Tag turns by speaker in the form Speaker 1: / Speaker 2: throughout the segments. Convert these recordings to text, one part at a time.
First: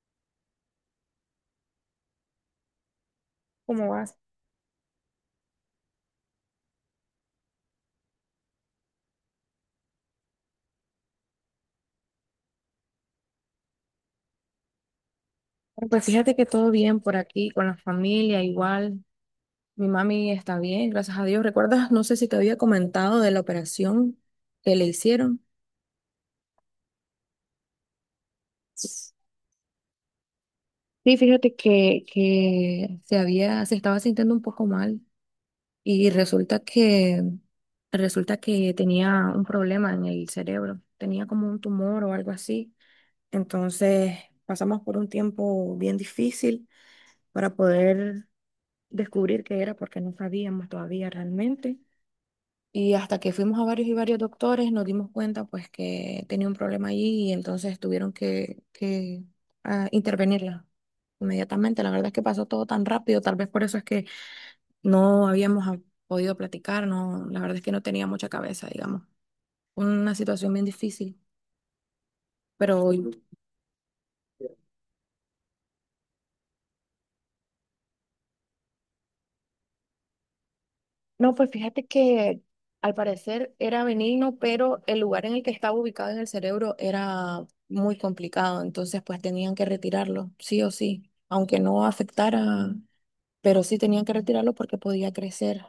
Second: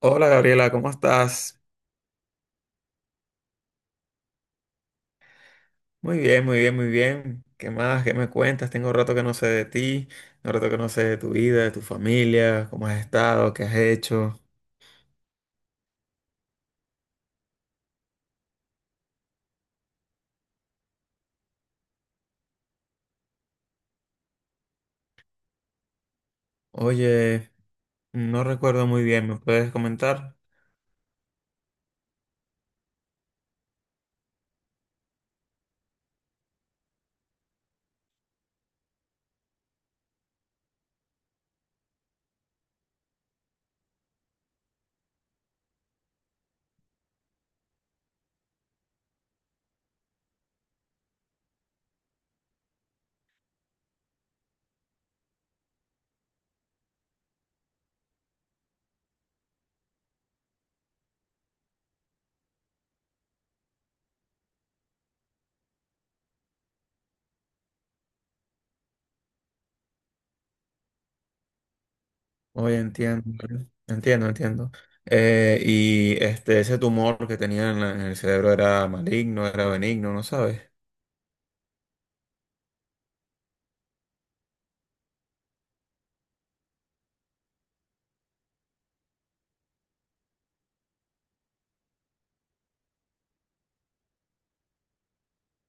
Speaker 1: Hola Gabriela, ¿cómo estás?
Speaker 2: ¿Cómo vas?
Speaker 1: Muy bien, muy bien, muy bien. ¿Qué más? ¿Qué me cuentas? Tengo un rato que no sé de ti, un rato que no sé de tu vida, de tu familia, cómo has estado, qué has hecho.
Speaker 2: Bueno, pues fíjate que todo bien por aquí, con la familia, igual. Mi mami está bien, gracias a Dios. ¿Recuerdas? No sé si te había comentado de la operación que le hicieron.
Speaker 1: Oye, no recuerdo muy
Speaker 2: Sí,
Speaker 1: bien, ¿me puedes comentar?
Speaker 2: fíjate que se estaba sintiendo un poco mal y resulta que tenía un problema en el cerebro. Tenía como un tumor o algo así. Entonces pasamos por un tiempo bien difícil para poder descubrir qué era porque no sabíamos todavía realmente. Y hasta que fuimos a varios y varios doctores nos dimos cuenta pues que tenía un problema allí y entonces tuvieron que intervenirla inmediatamente. La verdad es que pasó todo tan rápido, tal vez por eso es que no habíamos podido platicar, no, la verdad es que no tenía mucha cabeza, digamos. Una situación bien difícil,
Speaker 1: Oye,
Speaker 2: pero.
Speaker 1: entiendo, entiendo, entiendo. Ese tumor que tenía en, en el cerebro era maligno, era benigno, ¿no sabes?
Speaker 2: No, pues fíjate que al parecer era benigno, pero el lugar en el que estaba ubicado en el cerebro era muy complicado, entonces pues tenían que retirarlo, sí o sí, aunque no afectara, pero sí tenían que retirarlo porque podía crecer.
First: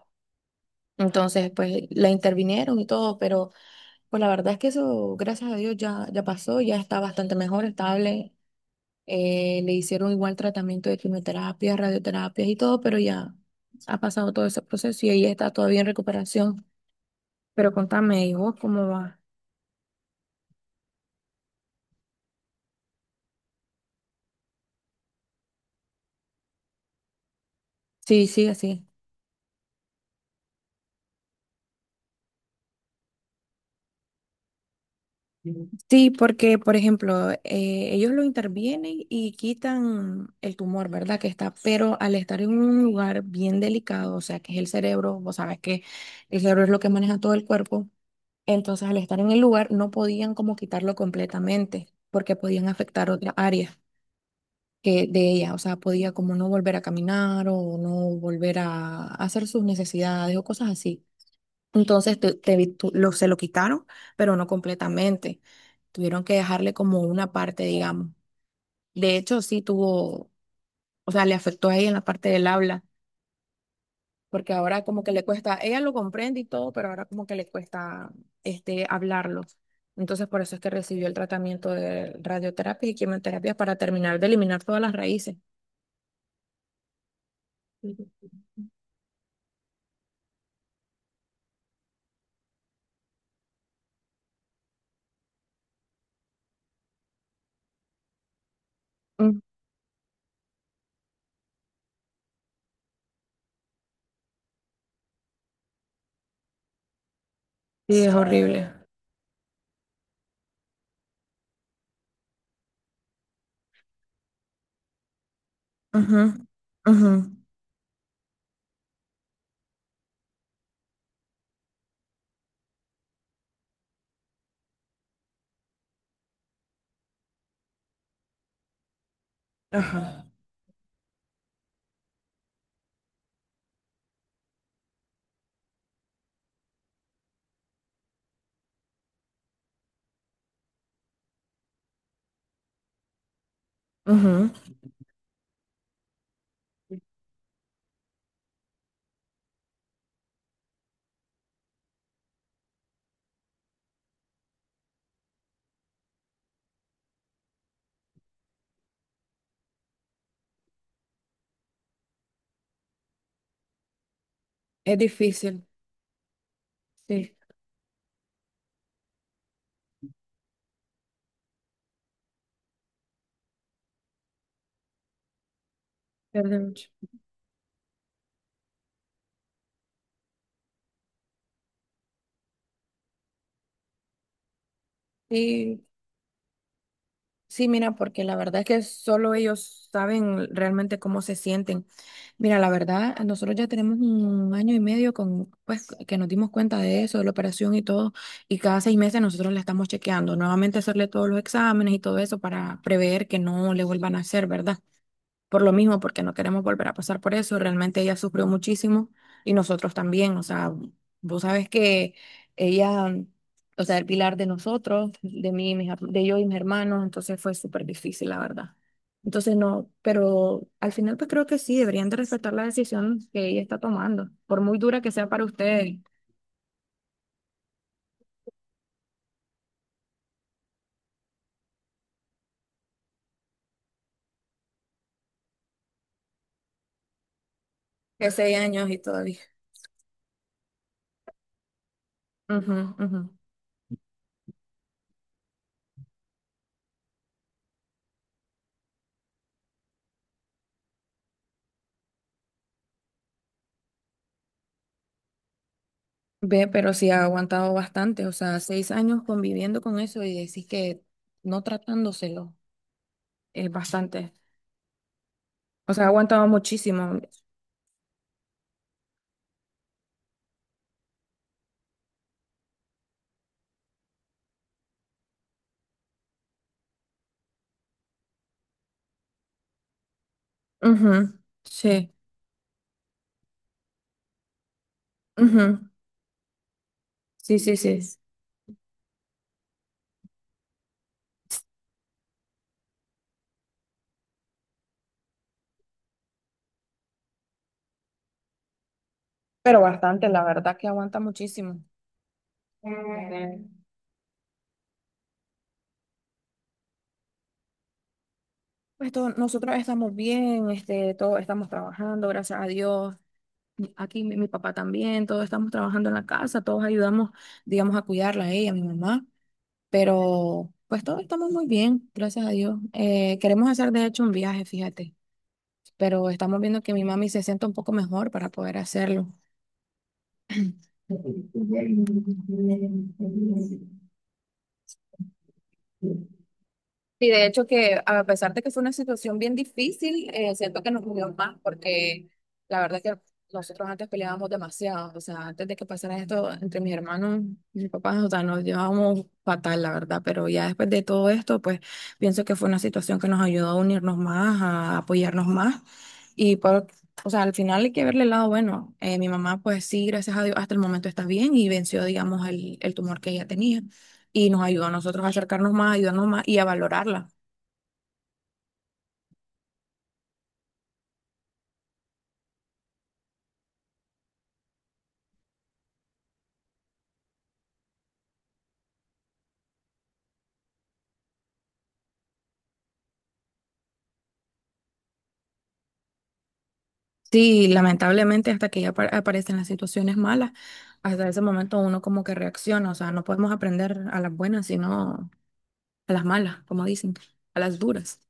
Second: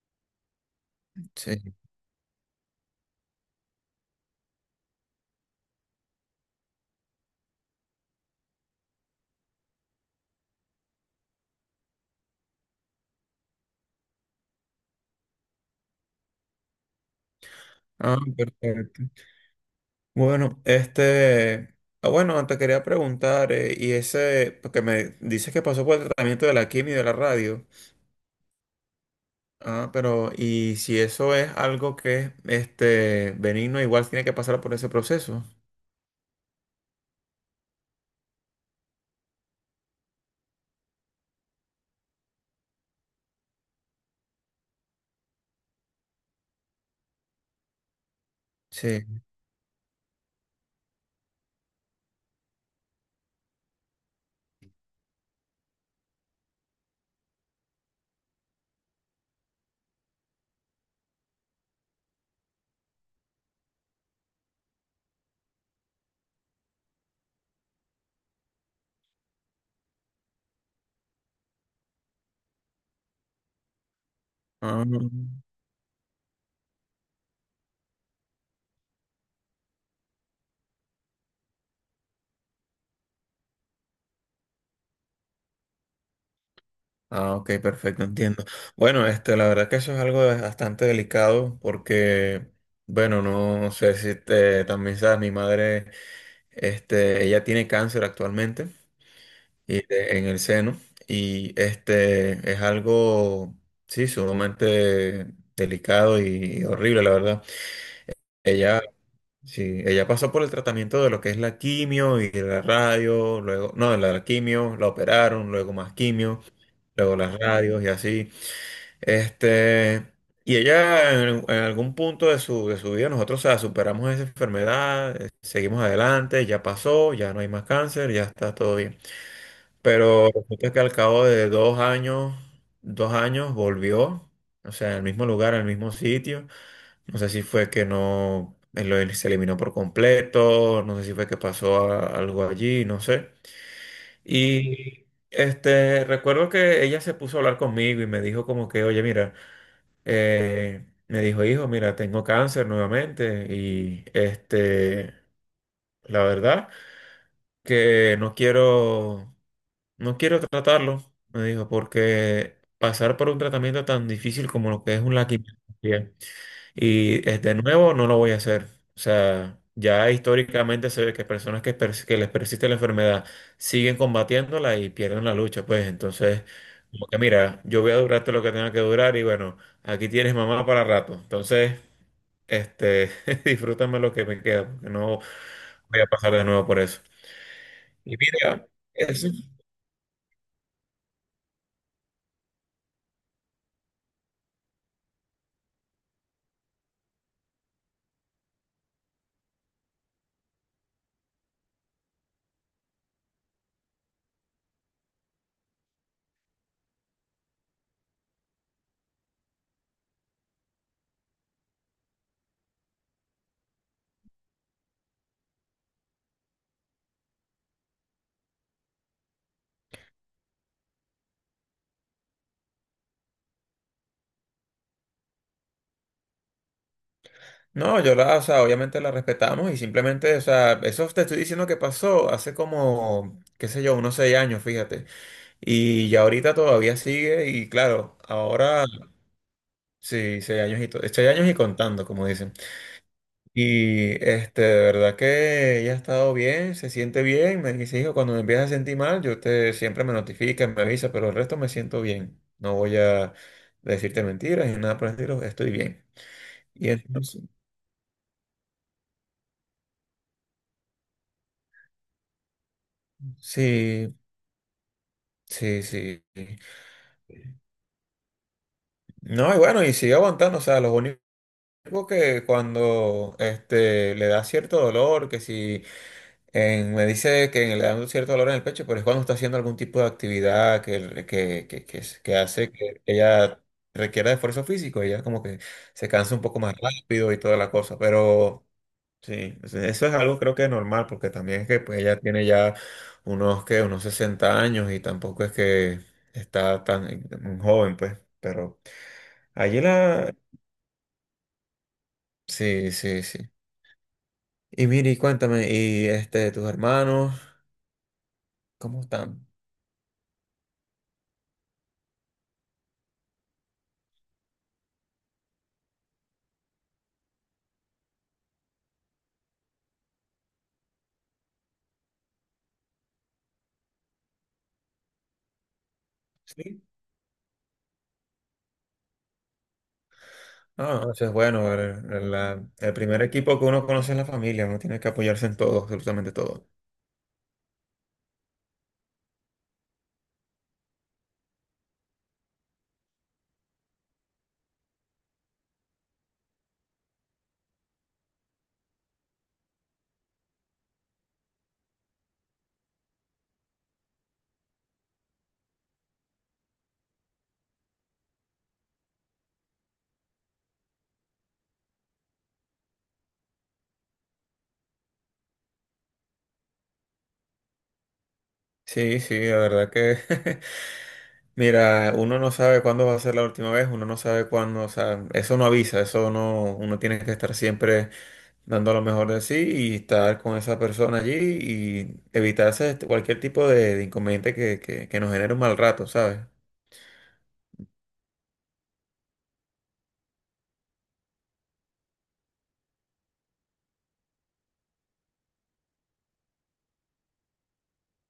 Speaker 2: Entonces
Speaker 1: Sí.
Speaker 2: pues la intervinieron y todo, pero pues la verdad es que eso, gracias a Dios, ya pasó, ya está bastante mejor, estable. Le hicieron igual tratamiento de quimioterapia, radioterapias y todo, pero ya ha pasado todo ese proceso y ella está todavía en recuperación. Pero
Speaker 1: Ah,
Speaker 2: contame, ¿y vos cómo
Speaker 1: perfecto.
Speaker 2: va?
Speaker 1: Bueno, bueno, te quería preguntar, y ese, porque me dices que pasó por el tratamiento de la quimio y de la radio,
Speaker 2: Sí, sí, así.
Speaker 1: ah, pero, y si eso es algo que benigno, igual tiene que pasar por ese proceso.
Speaker 2: Ujú. Sí, porque, por ejemplo, ellos lo intervienen y quitan el tumor, ¿verdad? Que está, pero al estar en un lugar bien delicado, o sea, que es el cerebro, vos sabes que el cerebro es lo que maneja todo el cuerpo, entonces al estar
Speaker 1: Sí.
Speaker 2: en el lugar no podían como quitarlo completamente, porque podían afectar otra área que de ella, o sea, podía como no volver a caminar o no volver a hacer sus necesidades o cosas así. Entonces te- te vi- tu- lo, se lo quitaron, pero no completamente. Tuvieron que dejarle como una parte, digamos. De hecho, sí tuvo, o sea, le afectó a ella en la parte del habla, porque ahora
Speaker 1: Ah,
Speaker 2: como que le cuesta, ella lo comprende y todo, pero ahora como que le cuesta hablarlo. Entonces, por eso es que recibió el tratamiento de radioterapia y quimioterapia para terminar de eliminar todas las raíces.
Speaker 1: ok, perfecto,
Speaker 2: Ujú.
Speaker 1: entiendo. Bueno, la verdad que eso es bastante delicado, porque, bueno, no sé si te, también sabes, mi madre, ella tiene cáncer actualmente.
Speaker 2: Mm.
Speaker 1: Y en el seno. Y este es algo, sí, sumamente delicado y horrible, la verdad.
Speaker 2: Sí, es horrible.
Speaker 1: Ella, sí, ella pasó por el tratamiento de lo que es la quimio y la radio, luego, no, la quimio, la operaron, luego más
Speaker 2: Ujú,
Speaker 1: quimio,
Speaker 2: ujú,
Speaker 1: luego las radios y así. Este, y ella en algún punto de su vida, nosotros, o sea, superamos esa enfermedad, seguimos adelante, ya pasó, ya no hay más cáncer, ya está todo bien.
Speaker 2: ajá,
Speaker 1: Pero resulta que al cabo de 2 años, 2 años volvió, o sea, al mismo lugar, al mismo sitio. No sé si fue que no, él se eliminó por completo, no sé si fue que algo allí, no sé.
Speaker 2: ujú.
Speaker 1: Y recuerdo que ella se puso a hablar conmigo y me dijo como que, oye, mira, me dijo, hijo, mira, tengo cáncer nuevamente y la verdad que no quiero. No quiero tratarlo, me dijo, porque pasar por un tratamiento tan difícil como lo que
Speaker 2: Es
Speaker 1: es un la
Speaker 2: difícil,
Speaker 1: quimioterapia
Speaker 2: sí,
Speaker 1: y es de nuevo, no lo voy a hacer. O sea, ya históricamente se ve que personas que, que les persiste la enfermedad siguen combatiéndola y pierden la lucha, pues entonces,
Speaker 2: pierde mucho.
Speaker 1: como que mira, yo voy a durarte lo que tenga que durar y bueno, aquí tienes mamá para rato. Entonces, este, disfrútame lo que me queda, porque no
Speaker 2: Sí,
Speaker 1: voy a pasar de nuevo por eso.
Speaker 2: sí, mira,
Speaker 1: Y
Speaker 2: porque la verdad es
Speaker 1: mira,
Speaker 2: que
Speaker 1: eso.
Speaker 2: solo ellos saben realmente cómo se sienten. Mira, la verdad, nosotros ya tenemos un año y medio con, pues, que nos dimos cuenta de eso, de la operación y todo, y cada 6 meses nosotros la estamos chequeando, nuevamente hacerle todos los exámenes y todo eso para prever que no le vuelvan a hacer, ¿verdad? Por lo mismo, porque no queremos volver a pasar por eso. Realmente ella sufrió muchísimo y nosotros también. O sea, vos sabes que ella, o sea, el pilar de nosotros, de mí, y de yo y mis hermanos, entonces fue súper difícil, la verdad. Entonces no, pero al final pues creo que sí, deberían de respetar la decisión que ella está tomando, por muy dura que sea para ustedes.
Speaker 1: No, yo la, o sea, obviamente la respetamos y simplemente, o sea, eso te estoy diciendo que pasó hace como, qué sé yo, unos 6 años, fíjate. Y ya ahorita todavía sigue y claro,
Speaker 2: ¿Que seis
Speaker 1: ahora
Speaker 2: años y todavía?
Speaker 1: sí, 6 años y, 6 años y contando, como dicen.
Speaker 2: Ujú, ujú.
Speaker 1: Y de verdad que ella ha estado bien, se siente bien, me dice, hijo, cuando me empiezas a sentir mal, yo te siempre me notifica, me avisa, pero el resto me siento bien. No voy a decirte mentiras ni nada por el estilo, estoy bien.
Speaker 2: Ve,
Speaker 1: Y
Speaker 2: pero sí ha
Speaker 1: entonces,
Speaker 2: aguantado bastante, o sea, 6 años conviviendo con eso y decís que no tratándoselo. Eh,
Speaker 1: sí.
Speaker 2: bastante.
Speaker 1: Sí,
Speaker 2: O sea,
Speaker 1: sí.
Speaker 2: aguantaba muchísimo.
Speaker 1: No, y bueno, y sigue aguantando, o sea, los únicos que cuando le da cierto dolor, que si me dice que le da un cierto dolor en el pecho, pero es cuando está haciendo algún tipo de actividad
Speaker 2: Ujú, sí,
Speaker 1: que hace que ella requiera de esfuerzo físico, ella como que
Speaker 2: ujú,
Speaker 1: se cansa un poco más rápido y toda
Speaker 2: sí,
Speaker 1: la
Speaker 2: sí,
Speaker 1: cosa,
Speaker 2: sí.
Speaker 1: pero sí, o sea, eso es algo creo que es normal, porque también es que pues, ella tiene ya unos, que unos 60 años y tampoco es que está tan tan joven, pues, pero...
Speaker 2: Pero
Speaker 1: Allí
Speaker 2: bastante,
Speaker 1: la,
Speaker 2: la verdad que aguanta muchísimo.
Speaker 1: sí, sí,
Speaker 2: Ujú.
Speaker 1: sí. Y Miri, cuéntame, ¿y tus hermanos, cómo están?
Speaker 2: Nosotros estamos bien, este, todos estamos trabajando, gracias a Dios. Y aquí mi papá también, todos estamos trabajando en la casa, todos ayudamos, digamos, a cuidarla a ella, a mi mamá. Pero pues todos estamos muy bien, gracias a Dios. Queremos hacer de hecho un viaje, fíjate, pero estamos
Speaker 1: Sí.
Speaker 2: viendo que mi mami se sienta un poco mejor para poder hacerlo.
Speaker 1: Ah, eso es bueno,
Speaker 2: Thank
Speaker 1: el primer equipo que uno conoce es la familia, uno tiene que apoyarse en todo,
Speaker 2: you.
Speaker 1: absolutamente todo.
Speaker 2: Y de hecho que a pesar de que fue una situación bien difícil, siento que nos unió más porque la verdad que nosotros antes peleábamos demasiado, o sea, antes de que pasara esto entre mis hermanos y mi papá, o sea, nos llevábamos fatal, la verdad, pero ya después de todo esto, pues pienso que fue una situación que nos ayudó a unirnos más, a apoyarnos más y por, o sea, al final hay que verle el lado bueno. Mi mamá, pues sí, gracias a Dios, hasta el momento está bien y venció, digamos, el tumor que ella tenía y nos ayudó a nosotros a acercarnos más, a ayudarnos más y a valorarla.
Speaker 1: Sí, sí, la verdad que, mira, uno no sabe cuándo va a ser la última vez, uno no sabe cuándo, o sea, eso no avisa, eso no, uno tiene que estar siempre dando lo mejor de sí y estar con esa persona allí y evitarse cualquier tipo de inconveniente que nos genere un mal rato, ¿sabes?
Speaker 2: Sí, lamentablemente hasta que ya aparecen las situaciones malas, hasta ese momento uno como que reacciona, o sea, no podemos aprender a las buenas, sino a las malas, como dicen, a las duras.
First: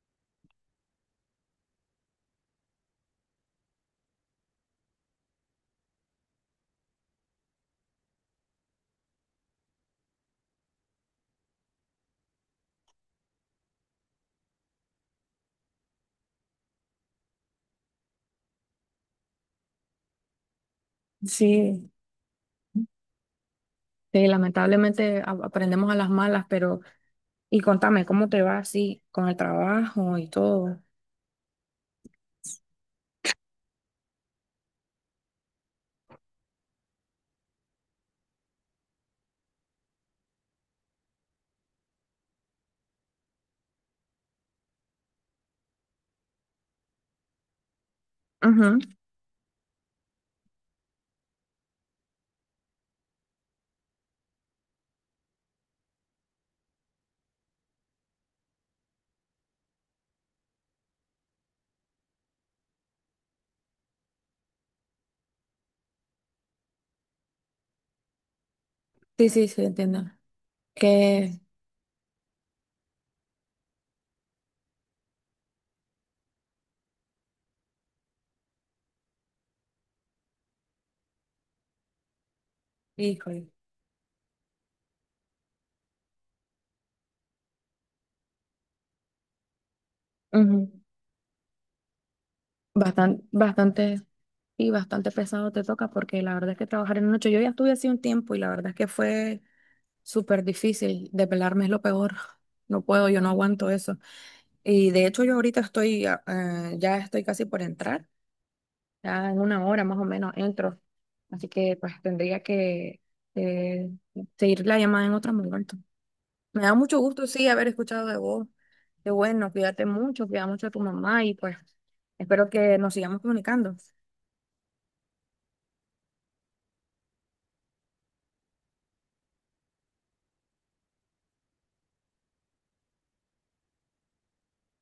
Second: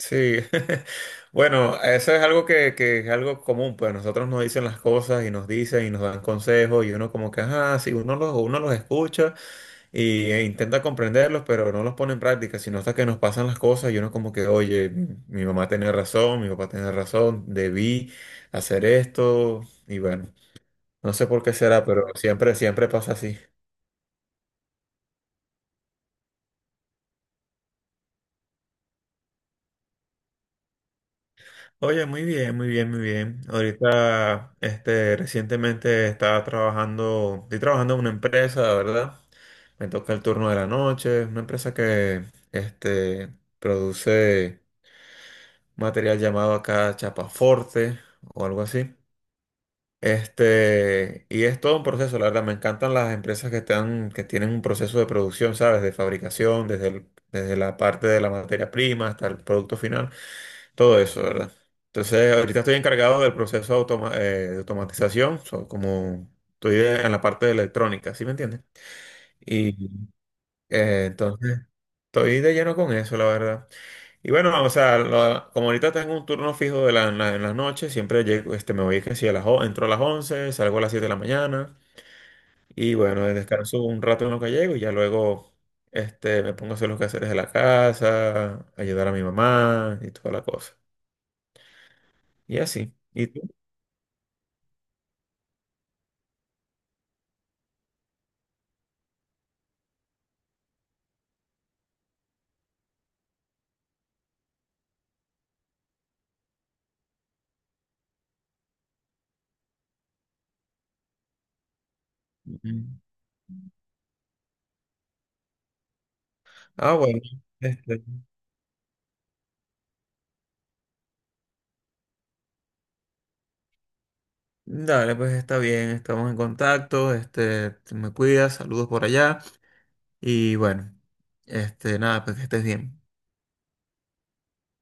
Speaker 1: Sí, bueno, eso es algo que es algo común, pues a nosotros nos dicen las cosas y nos dicen y nos dan consejos y uno como que, ajá, sí, uno los escucha y, e intenta comprenderlos, pero no los pone en práctica, sino hasta que nos pasan las cosas y uno como que, oye, mi mamá tenía razón, mi papá tenía razón, debí hacer esto y bueno, no sé por qué será,
Speaker 2: Sí.
Speaker 1: pero siempre, siempre pasa así.
Speaker 2: Sí, lamentablemente aprendemos a las malas, pero y contame, ¿cómo te va así con el trabajo y todo?
Speaker 1: Oye, muy bien, muy bien, muy bien. Ahorita, recientemente estaba trabajando, estoy trabajando en una empresa, ¿verdad? Me toca el turno de la noche, una empresa que, este, produce material llamado acá chapaforte o algo
Speaker 2: Ujú.
Speaker 1: así. Y es todo un proceso, la verdad, me encantan las empresas que están, que tienen un proceso de producción, ¿sabes? De fabricación, desde la parte de la materia prima hasta el producto final. Todo eso, ¿verdad? Entonces, ahorita estoy encargado del proceso de, de automatización, so, como en la parte de electrónica, ¿sí me entiendes?
Speaker 2: Sí, sí, sí,
Speaker 1: Y
Speaker 2: entiendo. Que,
Speaker 1: entonces, estoy de lleno con eso, la verdad. Y bueno, o sea, como ahorita tengo un turno fijo de en las noches, siempre llego, me voy que si a entro a las 11, salgo a las 7 de la mañana, y bueno,
Speaker 2: híjole,
Speaker 1: descanso un rato en lo que llego y ya luego me pongo a hacer los quehaceres de la casa, ayudar a mi mamá y toda la cosa. Y así.
Speaker 2: bastante,
Speaker 1: ¿Y tú?
Speaker 2: bastante, y bastante pesado te toca porque la verdad es que trabajar en la noche, yo ya estuve así un tiempo y la verdad es que fue súper difícil. Depelarme es lo peor. No puedo, yo no aguanto eso. Y de hecho yo ahorita estoy, ya estoy casi por entrar. Ya en una hora más o menos entro. Así que pues tendría que eh, seguir la llamada en otro momento. Me da
Speaker 1: Ah,
Speaker 2: mucho
Speaker 1: bueno.
Speaker 2: gusto, sí, haber
Speaker 1: Este,
Speaker 2: escuchado de vos. Qué bueno, cuídate mucho, cuida mucho a tu mamá y pues espero que nos sigamos comunicando.
Speaker 1: dale, pues está bien, estamos en contacto, te me cuidas, saludos por allá y bueno, nada, pues que estés bien.